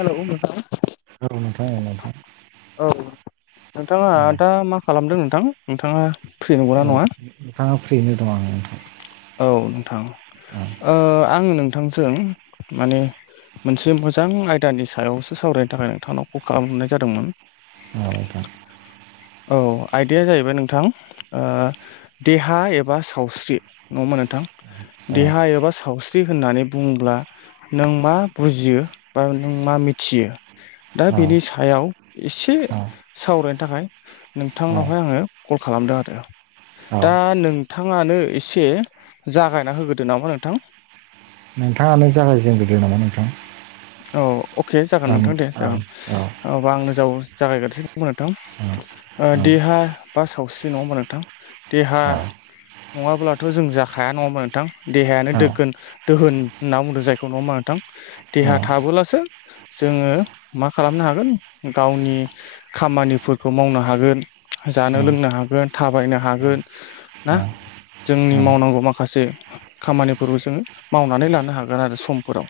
हेल' नोंथां। औ नोंथां अ नोंथां। औ नोंथाङा औ दा मा खालामदों नोंथां? नोंथाङा फ्रि नंगौना अ नङा नोंथाडा फ्रियैनो दं उम औ नोंथां, ओ आङो नोंथांजों माने मोनसे मोजां आयदानि सायावसो सावरायनो थाखाय नोंथांनाव कल खालामहरनाय जादोंमोन। औ। [unintelligible] औ आयदाया जाहैबाय नोंथां ओ देहा एबा सावस्रि। नङा होनबा नोंथां? देहा एबा सावस्रि होननानै बुङोब्ला नों मा बुजियो? बा नों मा मिथियो? दा औ बेनि सायाव एसे - सावरायनो थाखाय औ नोंथांनावहाय आङो कल खालामदों आरो। औ दा नोंथाङानो एसे जागायना होग्रोदो नामा नोंथां। नोंथाङानो जागायजेनग्रोदो नामा नोंथां। औ अके जागोन ओम नोंथां दे औ जागोन औ अबा आंनो जाव जागायगोरसै नङा होमबा नोंथां। ओ औ देहा बा सावस्रि नङा होमबा नोंथां देहा औ नङाब्लाथ' जों जाखाया नङा होनबा नोंथां देहायानो औ दोगोन दोहोन होनना बुंदों जायखौ नङा होमबा नोंथां? देहा थाबोलासो जोङो मा खालामनो हागोन गावनि खामानिफोरखौ मावनो हागोन, औ जानो औ लोंनो हागोन, थाबायनो हागोन ना औ। ओम जोंनि मावनांगौ माखासे खामानिफोरखौ जोङो मावनानै लानो हागोन आरो समफोराव।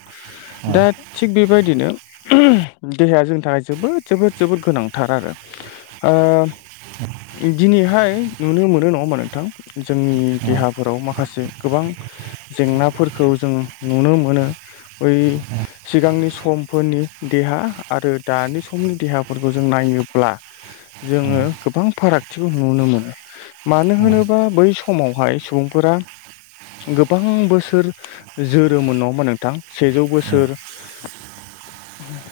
औ दा थिग बेबायदिनो उम देहाया जोंनि थाखाय जोबोद जोबोद जोबोद गोनांथार आरो। ओ दिनैहाय नुनो मोनो नङा होमबा नोंथां? जोंनि औ देहाफोराव माखासे गोबां जेंनाफोरखौ जों नुनो मोनो बै सिगांनि समफोरनि देहा आरो दानि समनि देहाफोरखौ जों नायोब्ला जोङो गोबां फारागथिखौ नुनो मोनो। मानो होनोबा बै समावहाय सुबुंफोरा गोबां बोसोर जोरोमोन नङोमा नोंथां सेजौ बोसो सोर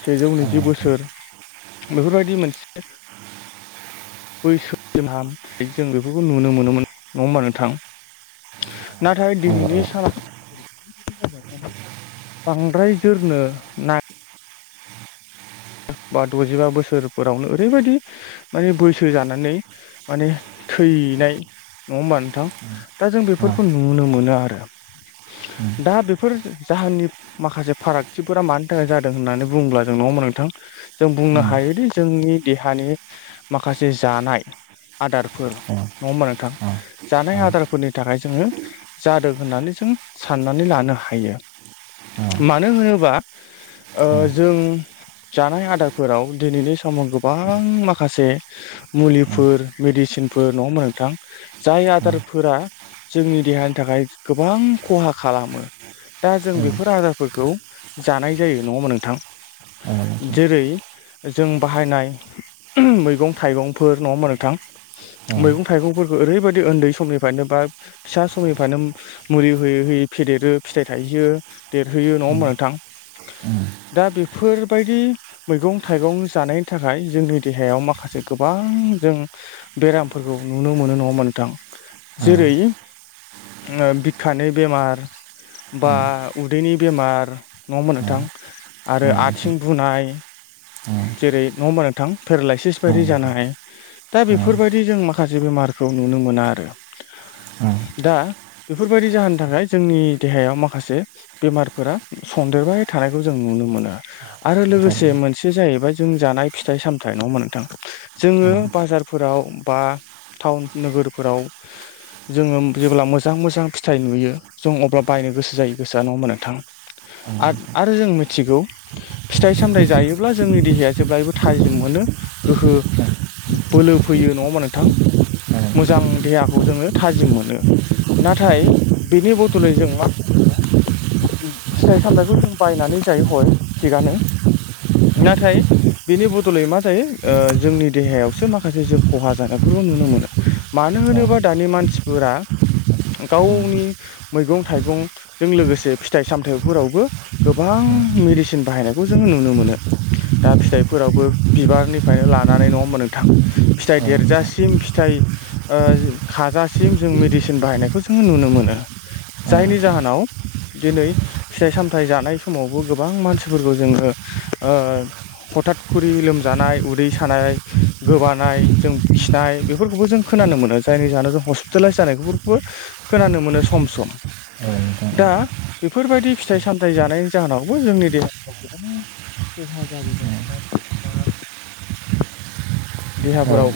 सेजौ नैजि बोसोर बेफोरबायदि मोनसे बैसो जोंहाम जों बेफोरखौ नुनो मोनोमोन नङा होमबा नोंथां। नाथाय औ दिनैनि सान [inaudible] बांद्राय जोरनो ना बा द'जिबा बोसोरफोरावनो ओरैबायदि माने बैसो जानानै माने थैनाय नङा होमबा नोंथां। दा जों औ बेफोरखौ नुनो मोनो आरो नोंथां औ दा बेफोर जाहोननि माखासे फारागथिफोरा मानि थाखाय जादों होननानै बुंब्ला जों नङमोन नोंथां। जों बुंनो ओम हायोदि जोंनि देहानि माखासे जानाय, आदारफोर नङा होमबा नोंथां जानाय आदारफोरनि थाखाय जोङो जादों होननानै जों साननानै लानो हायो। मानो होनोबा ओ जों जानाय आदारफोराव दिनैनि समाव गोबां माखासे ओम मुलिफोर मेडिसिनफोर नङा होमबा नोंथां? जाय आदारफोरा जोंनि देहानि थाखाय गोबां खहा खालामो। दा जों बेफोर आदारफोरखौ जानाय जायो नङा ओमा नोंथां? औ। जेरै जों बाहायनाय मैगं थाइगंफोर नङा मोनथां। मैगं थाइगंफोरखौ ओरैबादि ओन्दै समनिफायनो बा फिसा समनिफायनो मुलि होयै होयै फेदेरो फिथाइ थायहोयो देरहोयो नङा होमबा नोंथां। दा बेफोरबायदि मैगं थाइगं जानायनि थाखाय जोंनि देहायाव माखासे गोबां जों बेरामफोरखौ नुनो मोनो नङा होमबा नोंथां जेरै बिखानि बेमार बा औ ओम उदैनि बेमार नङा होमबा औ नोंथां आरो आथिं बुनाय जेरै नङा होमबा नोंथां पेरालायसिस बायदि जानाय दा बेफोरबायदि जों माखासे बेमारखौ नुनो मोना आरो। दा बेफोरबादि जाहोननि थाखाय जोंनि देहायाव माखासे बेमारफोरा सन्देरबाय थानायखौ जों नुनो मोनो आरो। आरो लोगोसे मोनसे जाहैबाय जों जानाय फिथाइ सामथाइ, नङा होनबा नोंथां? जोङो बाजारफोराव बा टाउन नोगोरफोराव जोङो जेब्ला मोजां मोजां फिथाइ नुयो जों अब्ला बायनो गोसो जायो गोसोआ, नङा होमबा नोंथां? आद आरो जों मिथिगौ फिथाइ सामथाय जायोब्ला जोंनि देहाया जेब्लायबो थाजिम मोनो। गोहो बोलो फैयो, नङा होमबा नोंथां? मोजां देहाखौ जोङो थाजिम मोनो। नाथाय बेनि बदलै जों मा फिथाइ सामथथायखौ जों बायनानै जायो हय थिगानो। नाथाय बेनि बदलै मा जायो जोंनि देहायावसो माखासे जों खहा जानायफोरबो नुनो मोनो। मानो होनोबा दानि मानसिफोरा गावनि मैगं थाइगंजों लोगोसे फिथाइ सामथाइ फोरावबो गोबां मेडिसिन बाहायनायखौ जों नुनो मोनो दा फिथाइफोरावबो बिबारनिफ्रायनो लानानै नङा होमबा नोंथां। फिथाइ देरजासिम फिथाइ ओ खाजासिम जों मेडिसिन बाहायनायखौ जोङो नुनो मोनो। जायनि जाहोनाव दिनै फिथाइ सामथाइ जानाय समावबो गोबां मानसिफोरखौ जोङो ओ हथाथ खुरि लोमजानाय, उदै सानाय गोबानाय जों खिनाय बेफोरखौबो जों खोनानो मोनो। जायनि जाहोनाव जों हस्पिटेलाइस जानायफोरखौबो खोनानो मोनो सम सम। दा बेफोरबायदि फिथाइ सामथाइ जानायनि जाहोनावबो जोंनि देहाया गोबां खहा जाबोबाय थानाय बा देहाफोराव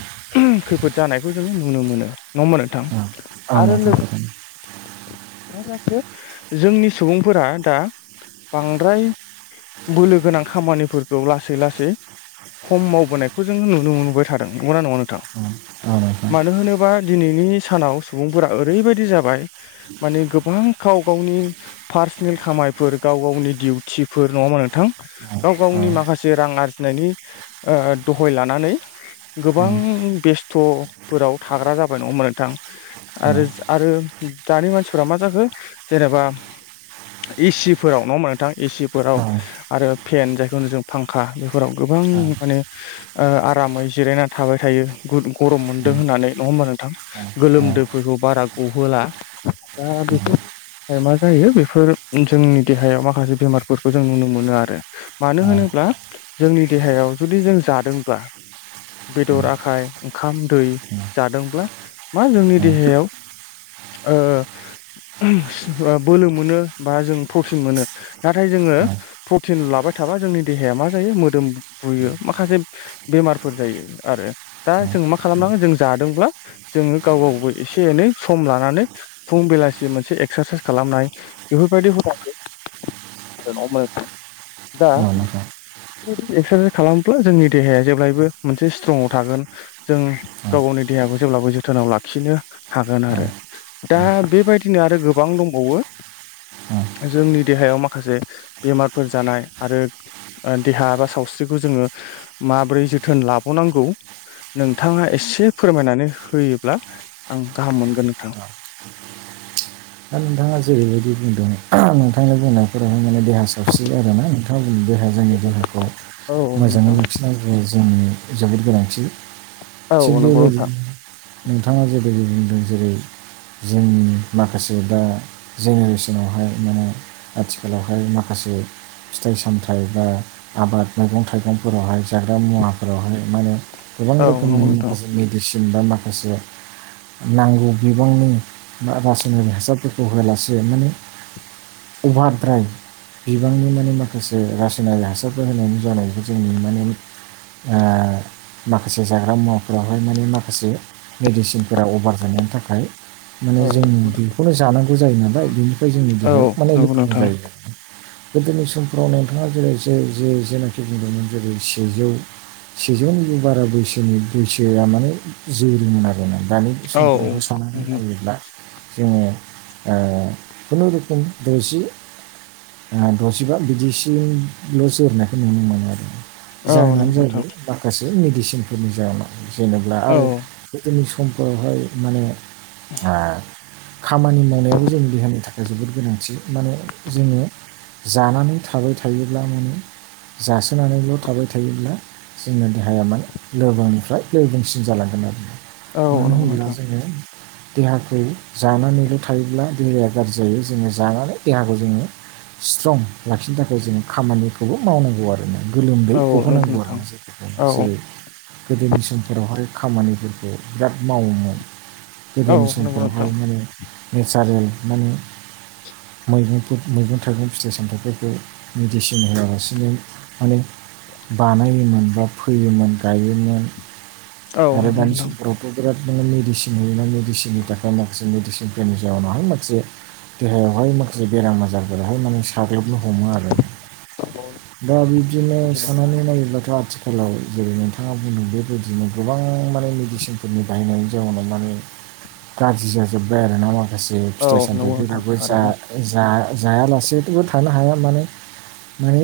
खैफोद जानायखौ जोङो नुनो मोनो। नङा होनबा नोंथां? आरो लो मा जाखो जोंनि सुबुंफोरा दा बांद्राय बोलो गोनां खामानिफोरखौ लासै लासै खम मावबोनायखौ जोंङो नुनो मोनबोबाय थादों। नंगौना नङा नोंथां? मानो होनोबा दिनैनि सानाव सुबुंफोरा ओरैबायदि जाबाय माने गोबां गाव गावनि पार्सनेल खामायफोर गाव गावनि दिउथि फोर नङा होनबा नोंथां? गाव गावनि माखासे रां आरजिनायनि ओ दहय लानानै गोबां बेस्थ'फोराव थाग्रा जाबाय। नङा होनबा नोंथां? आरोज आरो दानि मानसिफोरा मा जाखो जेनेबा इसिफोराव नङा होनबा नोंथां? एसि फोराव आरो पेन जायखौ होनो जों फांखा बेफोराव गोबां दा माने ओ आरामै जिरायनानै थाबाय थायो गु गरम मोनदों होननानै। नङा होनबा नोंथां? गोलोमदोफोरखौ बारा गहोला। दा बेखौ ओ मा जायो बेफोर जोंनि देहायाव माखासे बेमार फोरखौ जों नुनो मोनो आरो। मानो होनोब्ला जोंनि देहायाव जुदि जों जादोंब्ला बेदर आखाय ओंखाम दै जादोंब्ला मा जोंनि देहायाव ओ बोलो मोनो बा जों प्रटिन मोनो। नाथाय जोङो प्रटिन लाबाय थाबा जोंनि देहाया मा जायो मोदोम बु-बुयो। माखासे बेमारफोर जायो आरो। दा जों मा खालामनांगो जों जादोंब्ला जोङो गाव गावबो एसे एनै सम लानानै फुं बेलासि मोनसे एक्सारसाइस खालामनाय, बेफोरबायदि हुदाखो [unintelligible] दा बेफोरबादि एक्सारसाइस खालामोब्ला जोंनि देहाया जेब्लायबो मोनसे स्ट्रंआव थागोन। जों गाव गावनि देहाखौ जेब्लाबो जोथोनाव लाखिनो हागोन आरो। दा बेबायदिनो आरो गोबां दंबावो। जोंनि देहायाव माखा खासे बेमारफोर जानाय आरो ओ देहा बा सावस्रिखौ जोङो माबोरै जोथोन लाबावनांगौ नोंथाङा एसे फोरमायनानै होयोब्ला आं गाहाम मोनगोन नोंथां। दा नोंथाङा जेरैबायदि बुंदों नोंथांनि बुंनायफोरावहाय माने देहा सावस्रि आरोना नोंथाङा बुं देह जोंनि देहाखौ औ मोजाङै नोंथां। लाखिनाय ज जोंनि जोबोद गोनांथि औ थिग नंगौ नोंथां बेबायदिनो नोंथाङा जेबायदि बुंदों जेरै जोंनि माखासे माखासे दा जेनेरेसनावहाय माने आथिखालावहाय माखासे फिथाइ सामथाइ बा आबाद मैगं थाइगंफोरावहाय जाग्रा मुवाफोरावहाय माने गोबां औ रखोमनि नंगौ नोंथां। मेडिसिन बा माखासे नांगौ बिबांनि ना बा नि हासारफोरखौ होआलासे माने अभारद्राइ बिबांनि माने माखासे रासायनारि हासारफोर होनायनि जाउनावबो जों माने ओ माखासे जाग्रा मुवाफोरावहाय माने माखासे मेडिसिनफोरा अभार जानायनि थाखाय औ माने जों बिखौनो जानांगौ जायो नालाय बिनिफ्राय जोंनि औ देहायाव माने नंगौ लोरबां नोंथां जायो आरो। गोदोनि समफोराव नोंथाङा जेरै ज जे जेनाखि बुंदोंमोन जेरै सेजौ सेजौनिबो बारा बैसोनि बैसोआ माने जोरोमोन आर ना दानि बे औ समफोरफोरखौ सावनानै नायोब्ला जोङो खुनुरुखुम दजि दजिबा बिदिसल' जोरनायखौ नुनो मोनो आरो औ नंगौ जाहोनानो नोंथां जाहैबाय माखासे मेडिसिनफोरनि जाहोनाव जेनेब्ला औ आरो गोदोनि समफोरावहाय माने आ खामानि मावनायाबो जोंनि देहानि थाखाय जोबोद गोनांथि माने जोंङो जानानै थाबाय थायोब्ला माने जासोनानैल' थाबाय थायोब्ला जोंना देहाया माने लोरबांनिफ्राय लोरबांसिन जालांगोन आरो औ मानो नंगौ होनब्ला नोंथां जोंङो देहाखौ जानानैल' थायोब्ला देहाया गाज्रि जायो जोंङो जानानै देहाखौ जोंङो स्ट्रं लाखिनो थाखाय जोंङो खामानिखौ मावनांगौ आरो ना गोलोमदै औ नंगौ गहोनांगौ नोंथां आरो जायफोरखौ औ जेरै गोदोनि समफोरावहाय खामानिफोरखौ बिराद मावोमोन औ गोदोनि नंगौ समफोराव नोंथां माने नेचारेल माने मैगंफोर मैगं थाइगं फिथाइ सामथाइफोरखौ मेडिसिन होआलासिनो माने बानायोमोन बा फोयोमोन गायोमोन औ आरो नंगौ दानि नोंथां समफ्राव बिराद माने मेडिसिन होयोना मेदिसिननि [unintelligible] माखा मेडिसिन फोरनि जाउनाव हाय माखासे देहायावहाय माखासे बेराम आजारफोरा हाय माने साग्लोबनो हमो आरो दा बिदिब्ला सैथो बाथ्रा सुनानै नायोब्लाथ' आथि गोलाव जेरै नोंथांङा बुंदों बेबायदिनो गोबां माने मेडिसिनफोरनि बायनायनि जाउनाव माने गाज्रि जाजोब्बाय आरोना माखासे औ फिथाइ नंगौ नोंथां सामथायाइफोराबो जा थारैनो जा जायालासेथ थानो हाया माने माने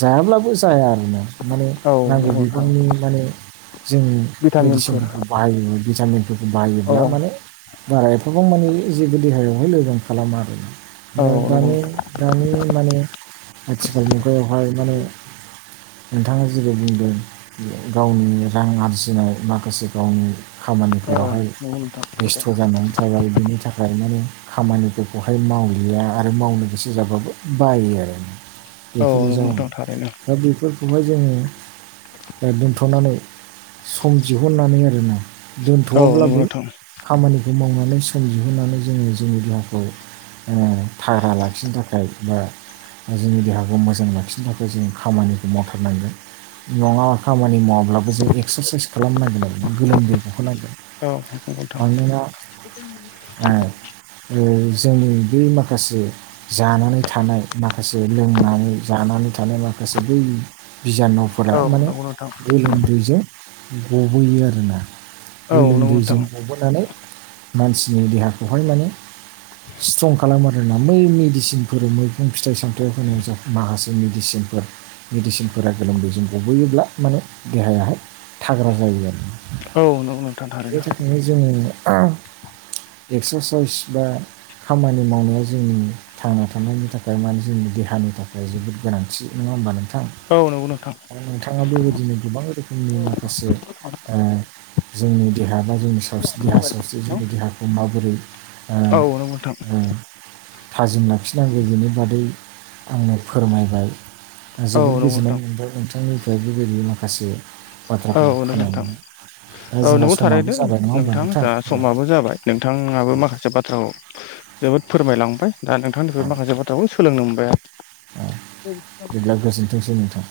जायाब्लाबो बो जाया आरोना माने औ नांगौ नंगौ बि नोंथां जों भिटामिनफोर मेडिसिनफोरखौ बाहायो भिटामिनफोरखौ औ बाहायोब्ला माने बारा एफाबां माने जेबो देहायावहाय लोरबां खालामा आरोना दा औ नंगौ दानि दानि माने आथिखाल मुगायावहाय माने नोंथांङा जेबो बुंदों गावनि रां आरजिनाय माखासे गावनि औ खामानिफोरावहाय नंगौ नोंथां बेस्थ' जानानै थाबाय बिनि थाखाय माने खामानिफोरखौहाय मावलिया आरो मावनो गोसो जाबाबो बायो आरो औ बेफोरनो नंगौ जाउन नोंथां थारैनो दा बेफोरखौहाय जोंङो दोनथ'नानै सम दिहुननानै आरोना औ नंगौ दोन्थ'वाब्लाबो नोंथां खामानिखौ मावनानै सम दिहुननानै जोंङो जोंनि देहाखौ अ थाग्रा लाखिनो थाखाय बा जोंनि देहाखौ मोजां लाखिनो थाखाय जों खामानिखौ मावथारनांगोन नंङा खामानि मावाब्लाबो जों एक्सारसाइस खालामनांगोन आरोना गोलोमदै गहोनांगोन। औ नंगौ नोंथां। मानोना [unintelligible] ओ जोंनि बै माखासे जानानै थानाय माखासे लोंनानै जानानै थानाय माखासे बै बिजानुफोरा औ माने [unintelligible] दैजों गबोयो आरोना औ नंगौ नोंथां गोलोमदैजों। सबोनानै मानसिनि देहाखौहाय माने स्ट्रं खालामो आरोना बै मेडिसिनफोर मैगं फिथाइ सामथायाइ होनायाव माखासे जों मेडिसिनफोर मेडिसिनफोरा गोलोमदै जों गबोयोब्ला माने देहायाहाय थाग्रा जायो आरो औ नंगौ नोंथां थारैनो जोंङो अ एक्सारसाइस बा खामानि मावनाया जोंनि थांना थानायनि थाखाय माने जोंनि देहानि थाखाय जोबोद गोनांथि नंङा होमबा नोंथां? औ नंगौ नोंथां। आरो नोंथांङा बेबायदिनो गोबां रोखोमनि माखासे ओ जोंनि देहा बा जोंनि सावस्रि देहा सावस्रि जोंनि देहाखौ माबोरै ओ औ नंगौ नोंथां ओ थाजिम लाखिनांगौ बेनि बादै आंनो फोरमायबाय। आं औ जोबोद नंगौ नोंथां गोजोननाय मोनबाय नोंथांनिफ्राय बेबायदि माखासे औ बाथ्राफोरखौ नंगौ नोंथां खोनानानै दा औ जोंहा नोंगौ समाबो थारैनो जाबाय नङा होमबा नोंथां जा समाबो जाबाय। नोंथाङाबो माखासे बाथ्राखौ जोबोद फोरमायलांबाय। दा नोंथांनिफ्राय माखासे बाथ्राखौ सोलोंनो मोनबाय। [unintelligible] बिदिब्ला गोजोनथोंसै नोंथां